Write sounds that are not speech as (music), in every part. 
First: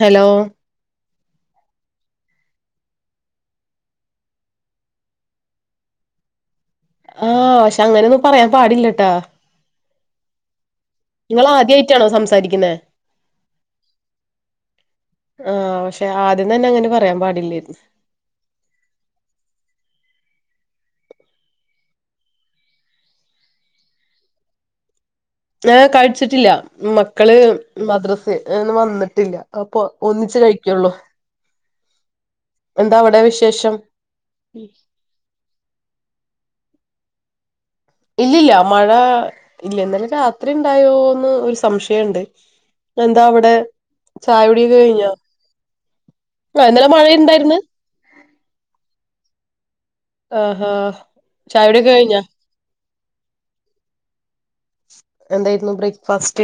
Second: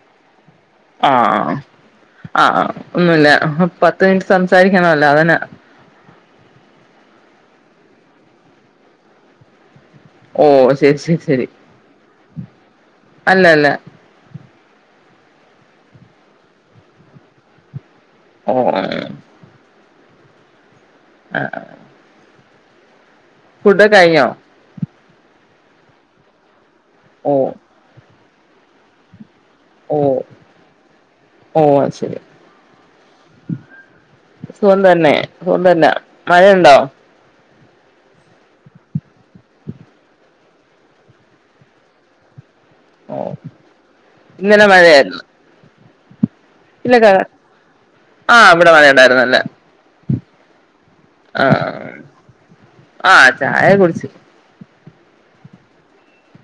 Hello ആഹ് ആഹ് ഒന്നുല്ല പത്ത് മിനിറ്റ് സംസാരിക്കണല്ലോ അതന്നെ ആഹ് പക്ഷെ അങ്ങനൊന്നും പറയാൻ പാടില്ലട്ടോ ഓ ശരി ശരി ശരി ഇങ്ങള് ആദ്യായിട്ടാണോ സംസാരിക്കുന്നേ അല്ല അല്ല ആഹ് പക്ഷെ ആദ്യം തന്നെ അങ്ങനെ പറയാൻ പാടില്ലായിരുന്നു ഓഹ് ആഹ് ഫുഡൊക്കെ കഴിഞ്ഞോ ഏ കഴിച്ചിട്ടില്ല ഓ മക്കള് മദ്രസ്ന്ന് വന്നിട്ടില്ല അപ്പൊ ഓ ഒന്നിച്ച് കഴിക്കുള്ളൂ ഓ ശരി എന്താ അവിടെ വിശേഷം സുഖം തന്നെ സുഖം തന്നെ മഴയുണ്ടോ ഇല്ല ഇല്ല മഴ ഇല്ല ഇന്നലെ രാത്രി ഉണ്ടായോന്ന് ഒരു സംശയണ്ട് പിന്നെ എന്താ ഓ അവിടെ ചായ ഇന്നലെ കുടിയൊക്കെ കഴിഞ്ഞോ മഴയായിരുന്നു ആഹ് ഇന്നലെ ഇല്ല ക മഴയുണ്ടായിരുന്ന് ആഹ് ഇവിടെ മഴയുണ്ടായിരുന്നു ഇന്നല്ലെ ആഹാ ചായ കുടിയൊക്കെ കഴിഞ്ഞോ ആഹ് ചായൊക്കെ കുടിച്ച് എന്തായിരുന്നു ബ്രേക്ക്ഫാസ്റ്റ്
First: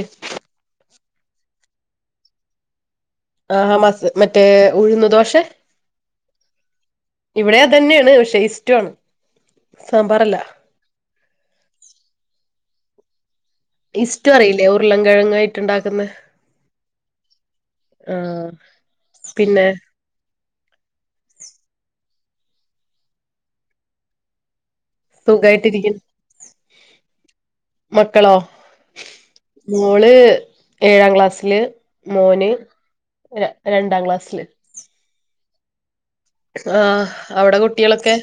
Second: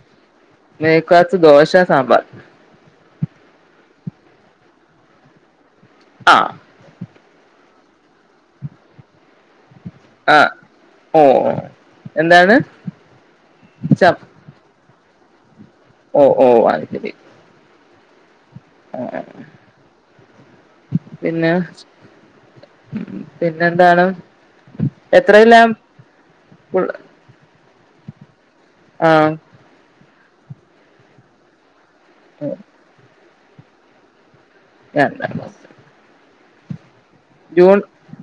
ബ്രേക്ക്ഫാസ്റ്റ് ദോശ സാമ്പാർ ആഹ് മാസ് മറ്റേ ഉഴുന്നു ദോശെ ആഹ് ഇവിടെ അതന്നെയാണ് പക്ഷെ ഇസ്ടു ആണ് സാമ്പാറല്ല ആഹ് ഓഹ് എന്താണ് ച ഇസ്ടോ അറിയില്ലേ ഉരുള കിഴങ്ങായിട്ടു ഉണ്ടാക്കുന്ന ഓ ഓ അത് ആഹ് ആഹ് പിന്നെ പിന്നെ പിന്നെന്താണ് എത്രയിലാ സുഖായിട്ടിരിക്കുന്നു മക്കളോ ആഹ് മോള് ഏഴാം ക്ലാസ്സില് മോന് ര രണ്ടാം ക്ലാസ്സില് (unintelligible) ആ അവിടെ ജൂൺ കുട്ടികളൊക്കെ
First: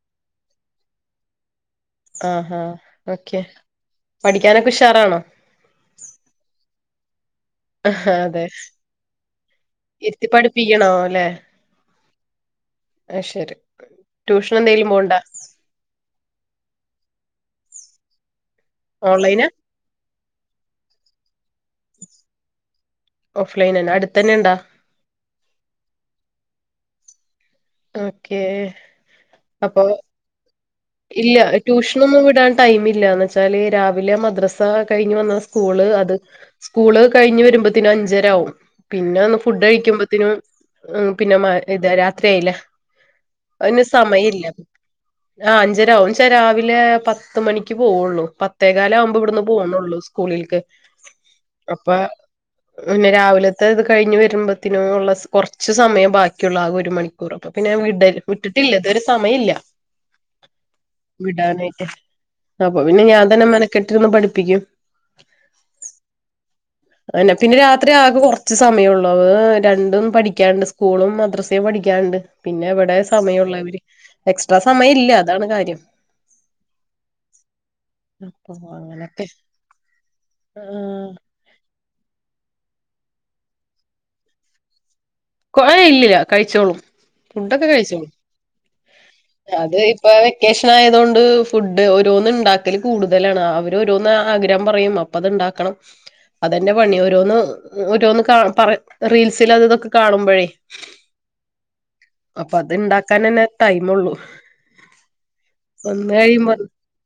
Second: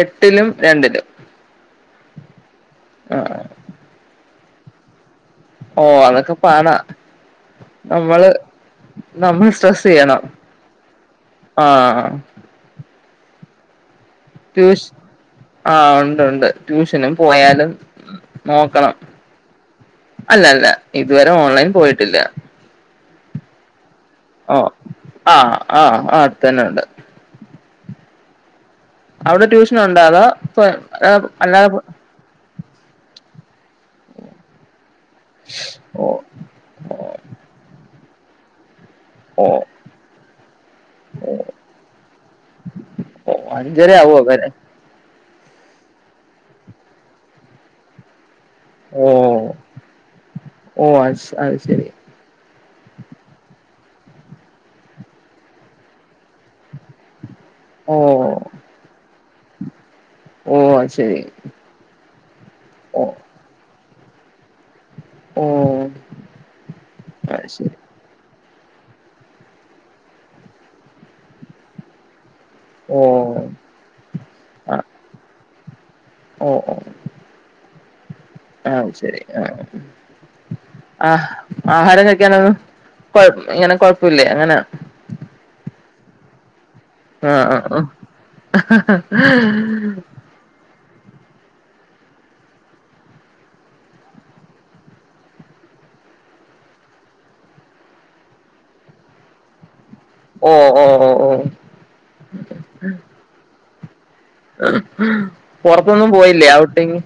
എട്ടിലും രണ്ടിലും ആഹാ ഓക്കെ ആഹ് പഠിക്കാനൊക്കെ ഉഷാറാണോ ഓ അതൊക്കെ പാടാ ആഹാ, നമ്മള് അതെ നമ്മൾ സ്ട്രസ്സ് ചെയ്യണം ഇരുത്തി ആഹ് അയ് ശരി ട്യൂഷൻ എന്തെങ്കിലും പോവ്ണ്ടോ ആ ഉണ്ട് ഉണ്ട് ട്യൂഷനും പോയാലും നോക്കണം ഓൺലൈന അല്ല അല്ല ഇതുവരെ ഓൺലൈൻ പോയിട്ടില്ല ഓഫ് ലൈനന്നെ അട് ഓ ആ ആ ആ അട്ത്തന്നെ ഉണ്ട് ഓക്കേ അവിടെ അപ്പൊ ട്യൂഷനുണ്ടാ അതോ ഇപ്പം ഇല്ല ട്യൂഷനൊന്നും വിടാൻ ടൈമില്ലാന്ന് വെച്ചാല് രാവിലെ മദ്രാസ് ആ കഴിഞ്ഞ് വന്ന് സ്കൂള് ഓ അത് സ്കൂള് കഴിഞ്ഞ് വരുമ്പോത്തിന് അഞ്ചരാവും പിന്നെ ഒന്ന് ഓ ഓ ഫുഡ് കഴിക്കുമ്പോത്ത്നും പിന്നെ മ ഇതാ രാത്രിയയില്ലേ ഓ അയിന് അഞ്ചര ആവോ സമയ ഇല്ല വരാൻ ആ അഞ്ചരാവും എന്ന് വെച്ച രാവിലെ പത്ത് മണിക്ക് പോവുള്ളൂ ഓ പത്തേകാലാവുമ്പോ ഇവിടുന്ന് പോണോള്ളു സ്കൂളിക്ക് ഓ അത് അത് ശരി അപ്പൊ പിന്നെ രാവിലത്തെ ഇത് കഴിഞ്ഞ് വരുമ്പോത്തിനും ഉള്ള കുറച്ച് സമയം ബാ ക്കുള്ള ആകെ ഒരു മണിക്കൂറൊക്കെ അപ്പൊ പിന്നെ ഓ വിട വിട്ടിട്ടില്ല ഇത് വരെ സമയ ഇല്ല ഓ അ വിടാനായിട്ട് അപ്പൊ പിന്നെ ഓ ഞാൻ തന്നെ മെനക്കെട്ടി നിന്ന് പഠിപ്പിക്കും ഓ അതന്നെ അത് പിന്നെ ശരി രാത്രി ആകെ കുറ ച്ച് സമയള്ളൂ അ രണ്ടും പഠിക്കാനുണ്ട് സ്കൂളും മദ്രസയും പഠിക്കാൻണ്ട് പിന്നെ എവിടെ ഓ സമയമുള്ളവര് എക്സ്ട്രാ ആ സമയം ഇല്ല അതാണ് കാര്യം അപ്പൊ ആഹ ശരി അങ്ങനൊക്കെ ആഹ ആഹ ആഹാരം കഴിക്കാനൊന്നും കൊ ഇങ്ങനെ കൊഴപ്പില്ലേ അങ്ങനെ. കൊ ഴഇല്ല കഴിച്ചോളും ആ ആ ഫുണ്ടൊക്കെ ആ കഴിച്ചോളും അത് ഇപ്പൊ. വെക്കേഷൻ ആയതുകൊണ്ട് ഫുഡ് ഓരോന്ന് ഉണ്ടാക്കൽ കൂടുതലാണ് അവർ ഓരോന്ന് ആഗ്രഹം പറയും അ. അപ്പ അത്ണ്ടാക്കണം അതെന്നെ പണി ഓരോന്ന് ഓരോന്ന് റീൽസിൽ അതൊക്കെ കാണുമ്പോഴേ ഓ ഓ ഓ ഓ അപ്പൊ അത് ഇണ്ടാക്കൻന്നെ ടൈം ഉള്ളു. പുറത്തൊന്നും പോയില്ലേ ഔട്ടിങ്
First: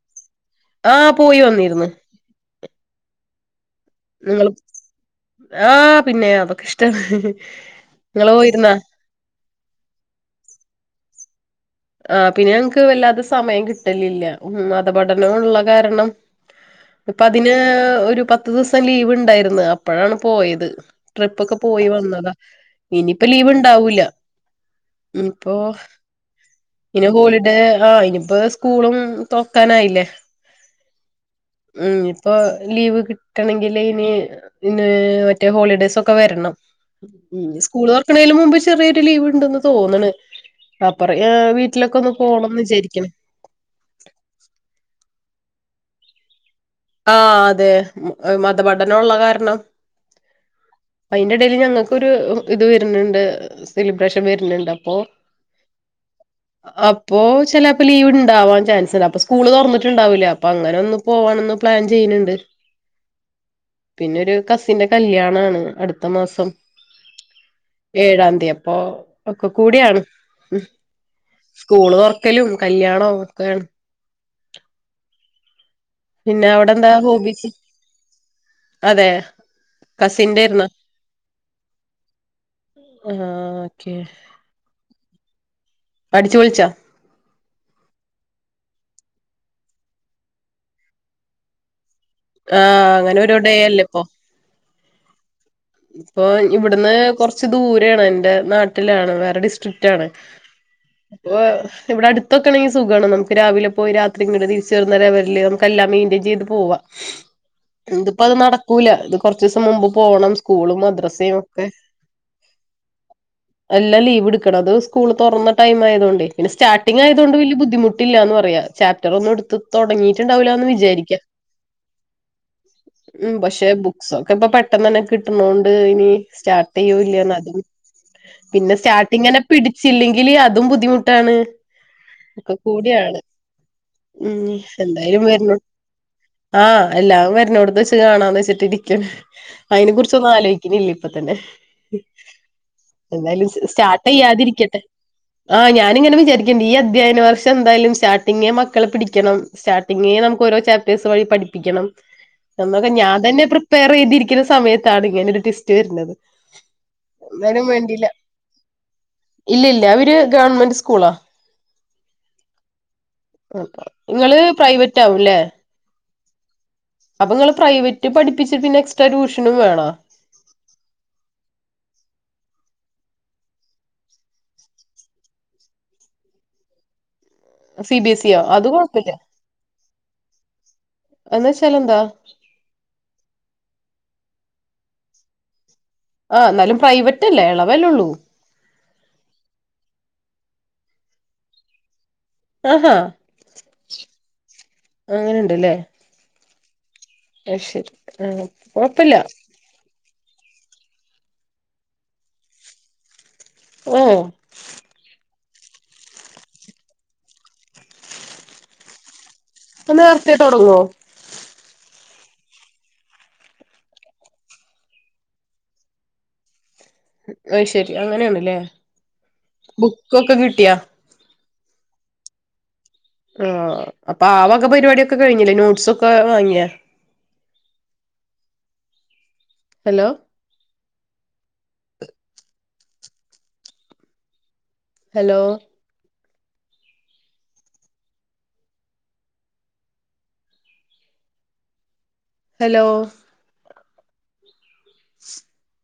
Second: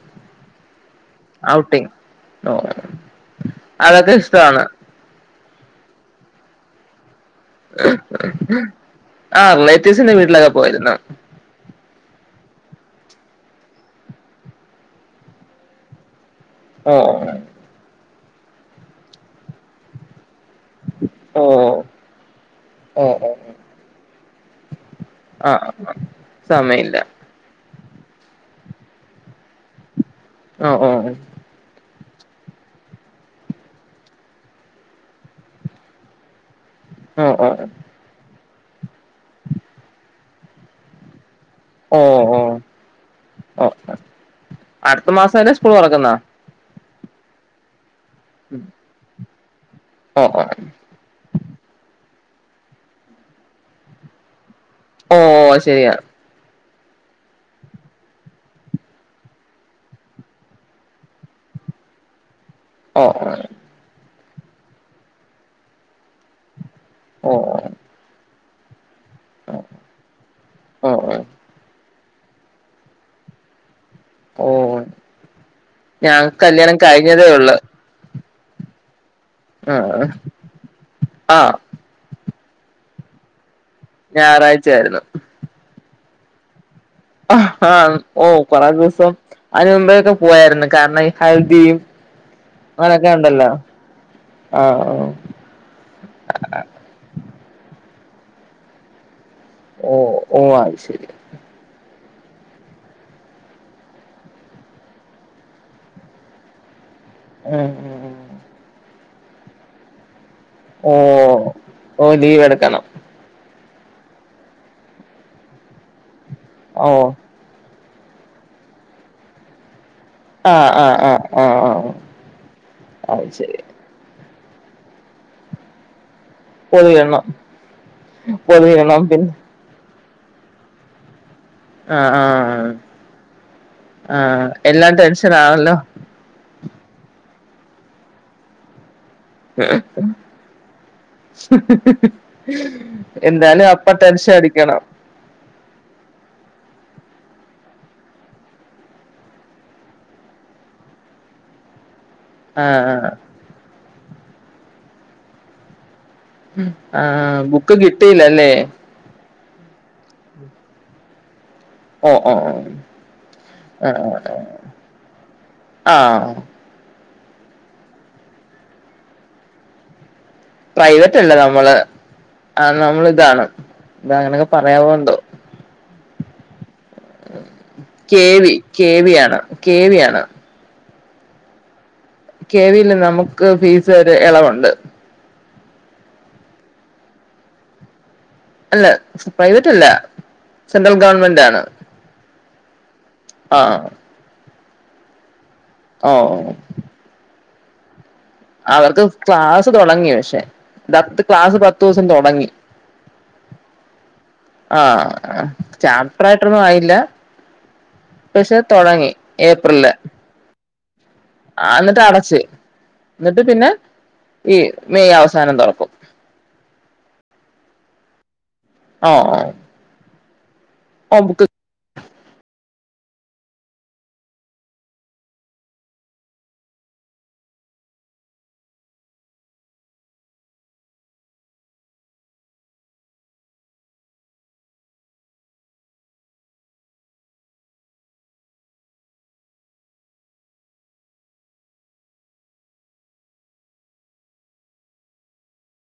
ആ പോയി വന്നിരുന്നു ഔട്ടിങ് ഓ അതൊക്കെ നിങ്ങള് ഇഷ്ടമാണ് ആഹ് പിന്നെ അതൊക്ക ഇഷ്ട നിങ്ങ പോയിരുന്നാ. ആ റിലേറ്റീവ്സിന്റെ വീട്ടിലൊക്കെ പോയിരുന്നു ആഹ പിന്നെ ഞങ്ങക്ക് വല്ലാതെ സമയം കിട്ടലില്ല ഉ മതപഠനള്ള കാരണം ഓ ഇപ്പൊ അതിന് ഒരു പത്ത് ദിവസം ലീവ് ഉണ്ടായിരുന്നു അപ്പോഴാണ് പോയത്. ട്രിപ്പ ഓ ഒക്കെ പോയി വന്നതാ ഓ ഇനിയിപ്പോ ഓ ലീവ് ഉണ്ടാവൂല മ്മ് ആ ഇപ്പോ സമയമില്ല ഇനി ഹോളിഡേ ആ് ഇനിപ്പ സ്കൂളും തുറക്കാനായില്ലേ ഓ ഓ ഓ മ്മ് ഇപ്പോ ലീവ് കിട്ടണെങ്കില് ഇനി പിന്ന മറ്റേ ഹോളിഡേയ്സ് ഒക്കെ വരണം. ഓ ഉ ഓ സ്കൂള് തുറക്കണേന് മുമ്പ് ചെറിയൊരു ലീവ് ഉണ്ടന്ന് തോന്നണ് റ വീട്ടിലൊക്കെ ഓ ഒന്ന് പോകണം എന്ന് വിചാരിക്കണ ഓ അടുത്ത മാസം അല്ലേ സ്കൂൾ തുറക്കുന്ന ആ അതെ മതപഠനള്ള കാരണം അ അ അ അ അതിന്റെടയിൽ ഞങ്ങൾക്കൊരു ഇത് വരുന്നുണ്ട് സെലിബ്രേഷൻ വരുന്നുണ്ട് അ ഓ ഓ ശരിയാണ് അപ്പൊ ചിലപ്പോ ലീവ് ഉണ്ടാവാൻ ചാൻസ് ഉണ്ട് അപ്പൊ സ്കൂള് തുറന്നിട്ടുണ്ടാവൂല്ലേ അപ്പൊ അങ്ങനെ ഒന്ന് പോവാണന്ന് പ്ലാൻ ചെയ്യുന്ണ്ട് ഓ ഓ പിന്നെ ഒരു കസിന്റെ കല്യാണാണ് അടുത്ത മാസം ഓഹ് ഏഴാംന്തി അപ്പൊ ഒക്കെ കൂടിയാണ് ഉ ഓ ഓ സ്കൂൾ തുറക്കലും കല്യാണവും ഒക്കാണ് ഓഹ് ഞങ്ങക്ക്‌ പിന്നെ അവിടെ കല്യാണം എന്താ കഴിഞ്ഞതേ ഹോബീസ് ഉള്ളൂ അതെ ആ കസിന്റെ ആയിരുന്നോ ആ ആഹ് ഓക്കെ ഞായറാഴ്ച ആയിരുന്നു അടിച്ചു പൊളിച്ചോ അഹ് ഹ ഓഹ് കൊറേ ദിവസം അതിന മുമ്പേൊക്കെ പോയായിരുന്നു കാരണം ഈ ഹൽദിയും ആഹ് അങ്ങനൊക്കെ അങ്ങനെ ഒരു ഉണ്ടല്ലോ ഡേ അല്ലേ ഇപ്പൊ ആഹ് ഇപ്പൊ ഇവിടുന്ന് കൊറച്ച് ദൂരെയാണ് എന്റെ നാട്ടിലാണ് വേറെ ഡിസ് ഓ സ്ട്രിക്റ്റാണ് ഓ അത് ശരി അപ്പൊ ഇവിടെടുത്തൊക്കെണെങ്കിൽ സുഖാണ്, നമുക്ക് രാവിലെ പോയി രാത്രിങ്ങട്ട തിരിച്ചു വരുന്ന രീതിയിൽ നമുക്ക് എല്ലാം മെയിന്റയിൻ ചെയ്ത് പോകാം ഉം ഉ ഇതിപ്പ അത് നടക്കൂല ഇത് കൊറച്ച് ദിവസം മുമ്പ് പോകണം സ്കൂളും ഓ മദ്രസയും ഒക്കെ ഓ ലീവ് എടുക്കണം എല്ലാം ലീവ് എടുക്കണം അത് സ്കൂൾ തുറന്ന ടൈം ആയതുകൊണ്ടെ, പിന്നെ ഓ സ്റ്റാർട്ടിങ് ആയതുക കൊണ്ട് വലിയ ബുദ്ധിമുട്ട് ട്ടില്ലന്ന് പറയാ ചാപ്റ്റർ ഒന്നും എടുത്ത് തുടങ്ങിട്ട് ആ ണ്ടാവൂലാന്ന് ആ ആ വിചാരിക്ക, ആ ആ അത് ഉം ശരി പക്ഷെ ബുക്ക്‌ ഒക്കെ പെട്ടെന്ന തന്നെ കിട്ടണോണ്ട് ഇനി സ്റ്റാർട്ട് പൊതിയണം ചെയ്യൂല്ലന്ന്തും പിന്നെ പൊതിയണം പിന്നെ സ്റ്റാർട്ടിങ്ങെന്നെ പിടിച്ചില്ലെങ്കില് അതും ബുദ്ധിമുട്ടാണ് ആഹ് ഒക്കെ ആഹ് കൂടിയാണ് ഉം ആഹ് എല്ലാം എന്തായാലും വർണോ ടെൻഷനാണല്ലോ ആഹ് എല്ലാം വരണോടുത്ത് വെച്ച് കാണാന്ന് വെച്ചിട്ട് ഇരിക്കേണ് ഉം ചൊന്നും ആലോചിക്കണില്ല ഇപ്പ തന്നെ എന്തായാലും അപ്പ സ്റ്റാർട്ട് ടെൻഷൻ ചെയ്യാതിരിക്കട്ടെ അടിക്കണം ആഹ് ഞാനിങ്ങനെ വിചാരിക്കേണ്ടണ്ട് ഈ അധ്യയന വർഷം എന്തായാലും സ്റ്റാർട്ടിംഗ മക്കളെ പിടിക്കണന്ന് സ്റ്റാർട്ടിംങേ നമുക്ക് രോ ചാപ്റ്റേഴ്സ് വഴി പഠിപ്പിക്കണം എന്നന്നൊക്കെ ആഹ് ഞാൻ തന്നെ പ്രിപ്പയർ ചെയ്തിരിക്കുന്ന സമയത്താണ് ഇങ്ങനെ ഒരു ടിസ്റ്റ് വരുന്നത് ആഹ് എന്നാലും ബുക്ക് വേണ്ടില്ല കിട്ടിയില്ലല്ലേ ഇല്ല ഇല്ല അവര് ഗവൺമെന്റ് സ്കൂളാ ഓ ഓ ഓ ങ്ങള് ആഹ് പ്രൈവറ്റ് ആവുംലെ ആഹ് അപ്പൊ നിങ്ങള് പ്രൈവറ്റ് പഠിപ്പിച്ചി പിന്നെ എക്സ്ട്രാ ട്യൂഷനും വേണോ പ്രൈവറ്റ് അല്ലേ നമ്മള് ആഹ് നമ്മള ഇതാണ് ഇത അങ്ങനെയൊക്കെ പറയാവോണ്ടോ സി ബി എസ് ഇ യോ കേവി അത് കൊഴപ്പില്ല കേവിയാണ് കേവിയാണ് എന്നുവെച്ചാൽ എന്താ കെവിൽ നമുക്ക് ഫീസ് ഒരു ഇളവുണ്ട് ആഹ് എന്നാലും പ്രൈവറ്റ് അല്ലേ ഇളവലള്ളൂ അല്ല പ്രൈവറ്റ് അല്ല സെൻട്രൽ ഗവൺമെന്റ് ആണ് ആഹാ ആഹ് അങ്ങനെുണ്ടല്ലേ ഓഹ് ഓഹ് അയ് ശരി ആ അവർക്ക് കൊഴപ്പില്ല ക്ലാസ്സ് തുടങ്ങി പക്ഷെ ത്ത് ക്ലാസ് പത്ത് ദിവസം തുടങ്ങി ആഹ് ആഹ് ചാപ്റ്റർ ആയിട്ടൊന്നും ആയില്ല പക്ഷെ തുടങ്ങി ഇപ്പം നേരത്തെ തുടങ്ങുവോ ആഹ് എന്നിട്ട് അടച്ച് എന്നിട്ട് പിന്നെ ഈ മെയ്‌ അവസാനം തുറക്കും അയ് ശരി അങ്ങനെയാണല്ലേ ആഹ് ആഹ് ബുക്കൊക്കെ കിട്ടിയാ ആം ബുക്ക് ആഹ് അപ്പൊ ആഹ് വക പരിപാടിയൊക്കെ കഴിഞ്ഞില്ലേ നോട്ട്സൊക്കെ വാങ്ങിയാ ഹലോ ഹലോ ഹലോ (inaudible)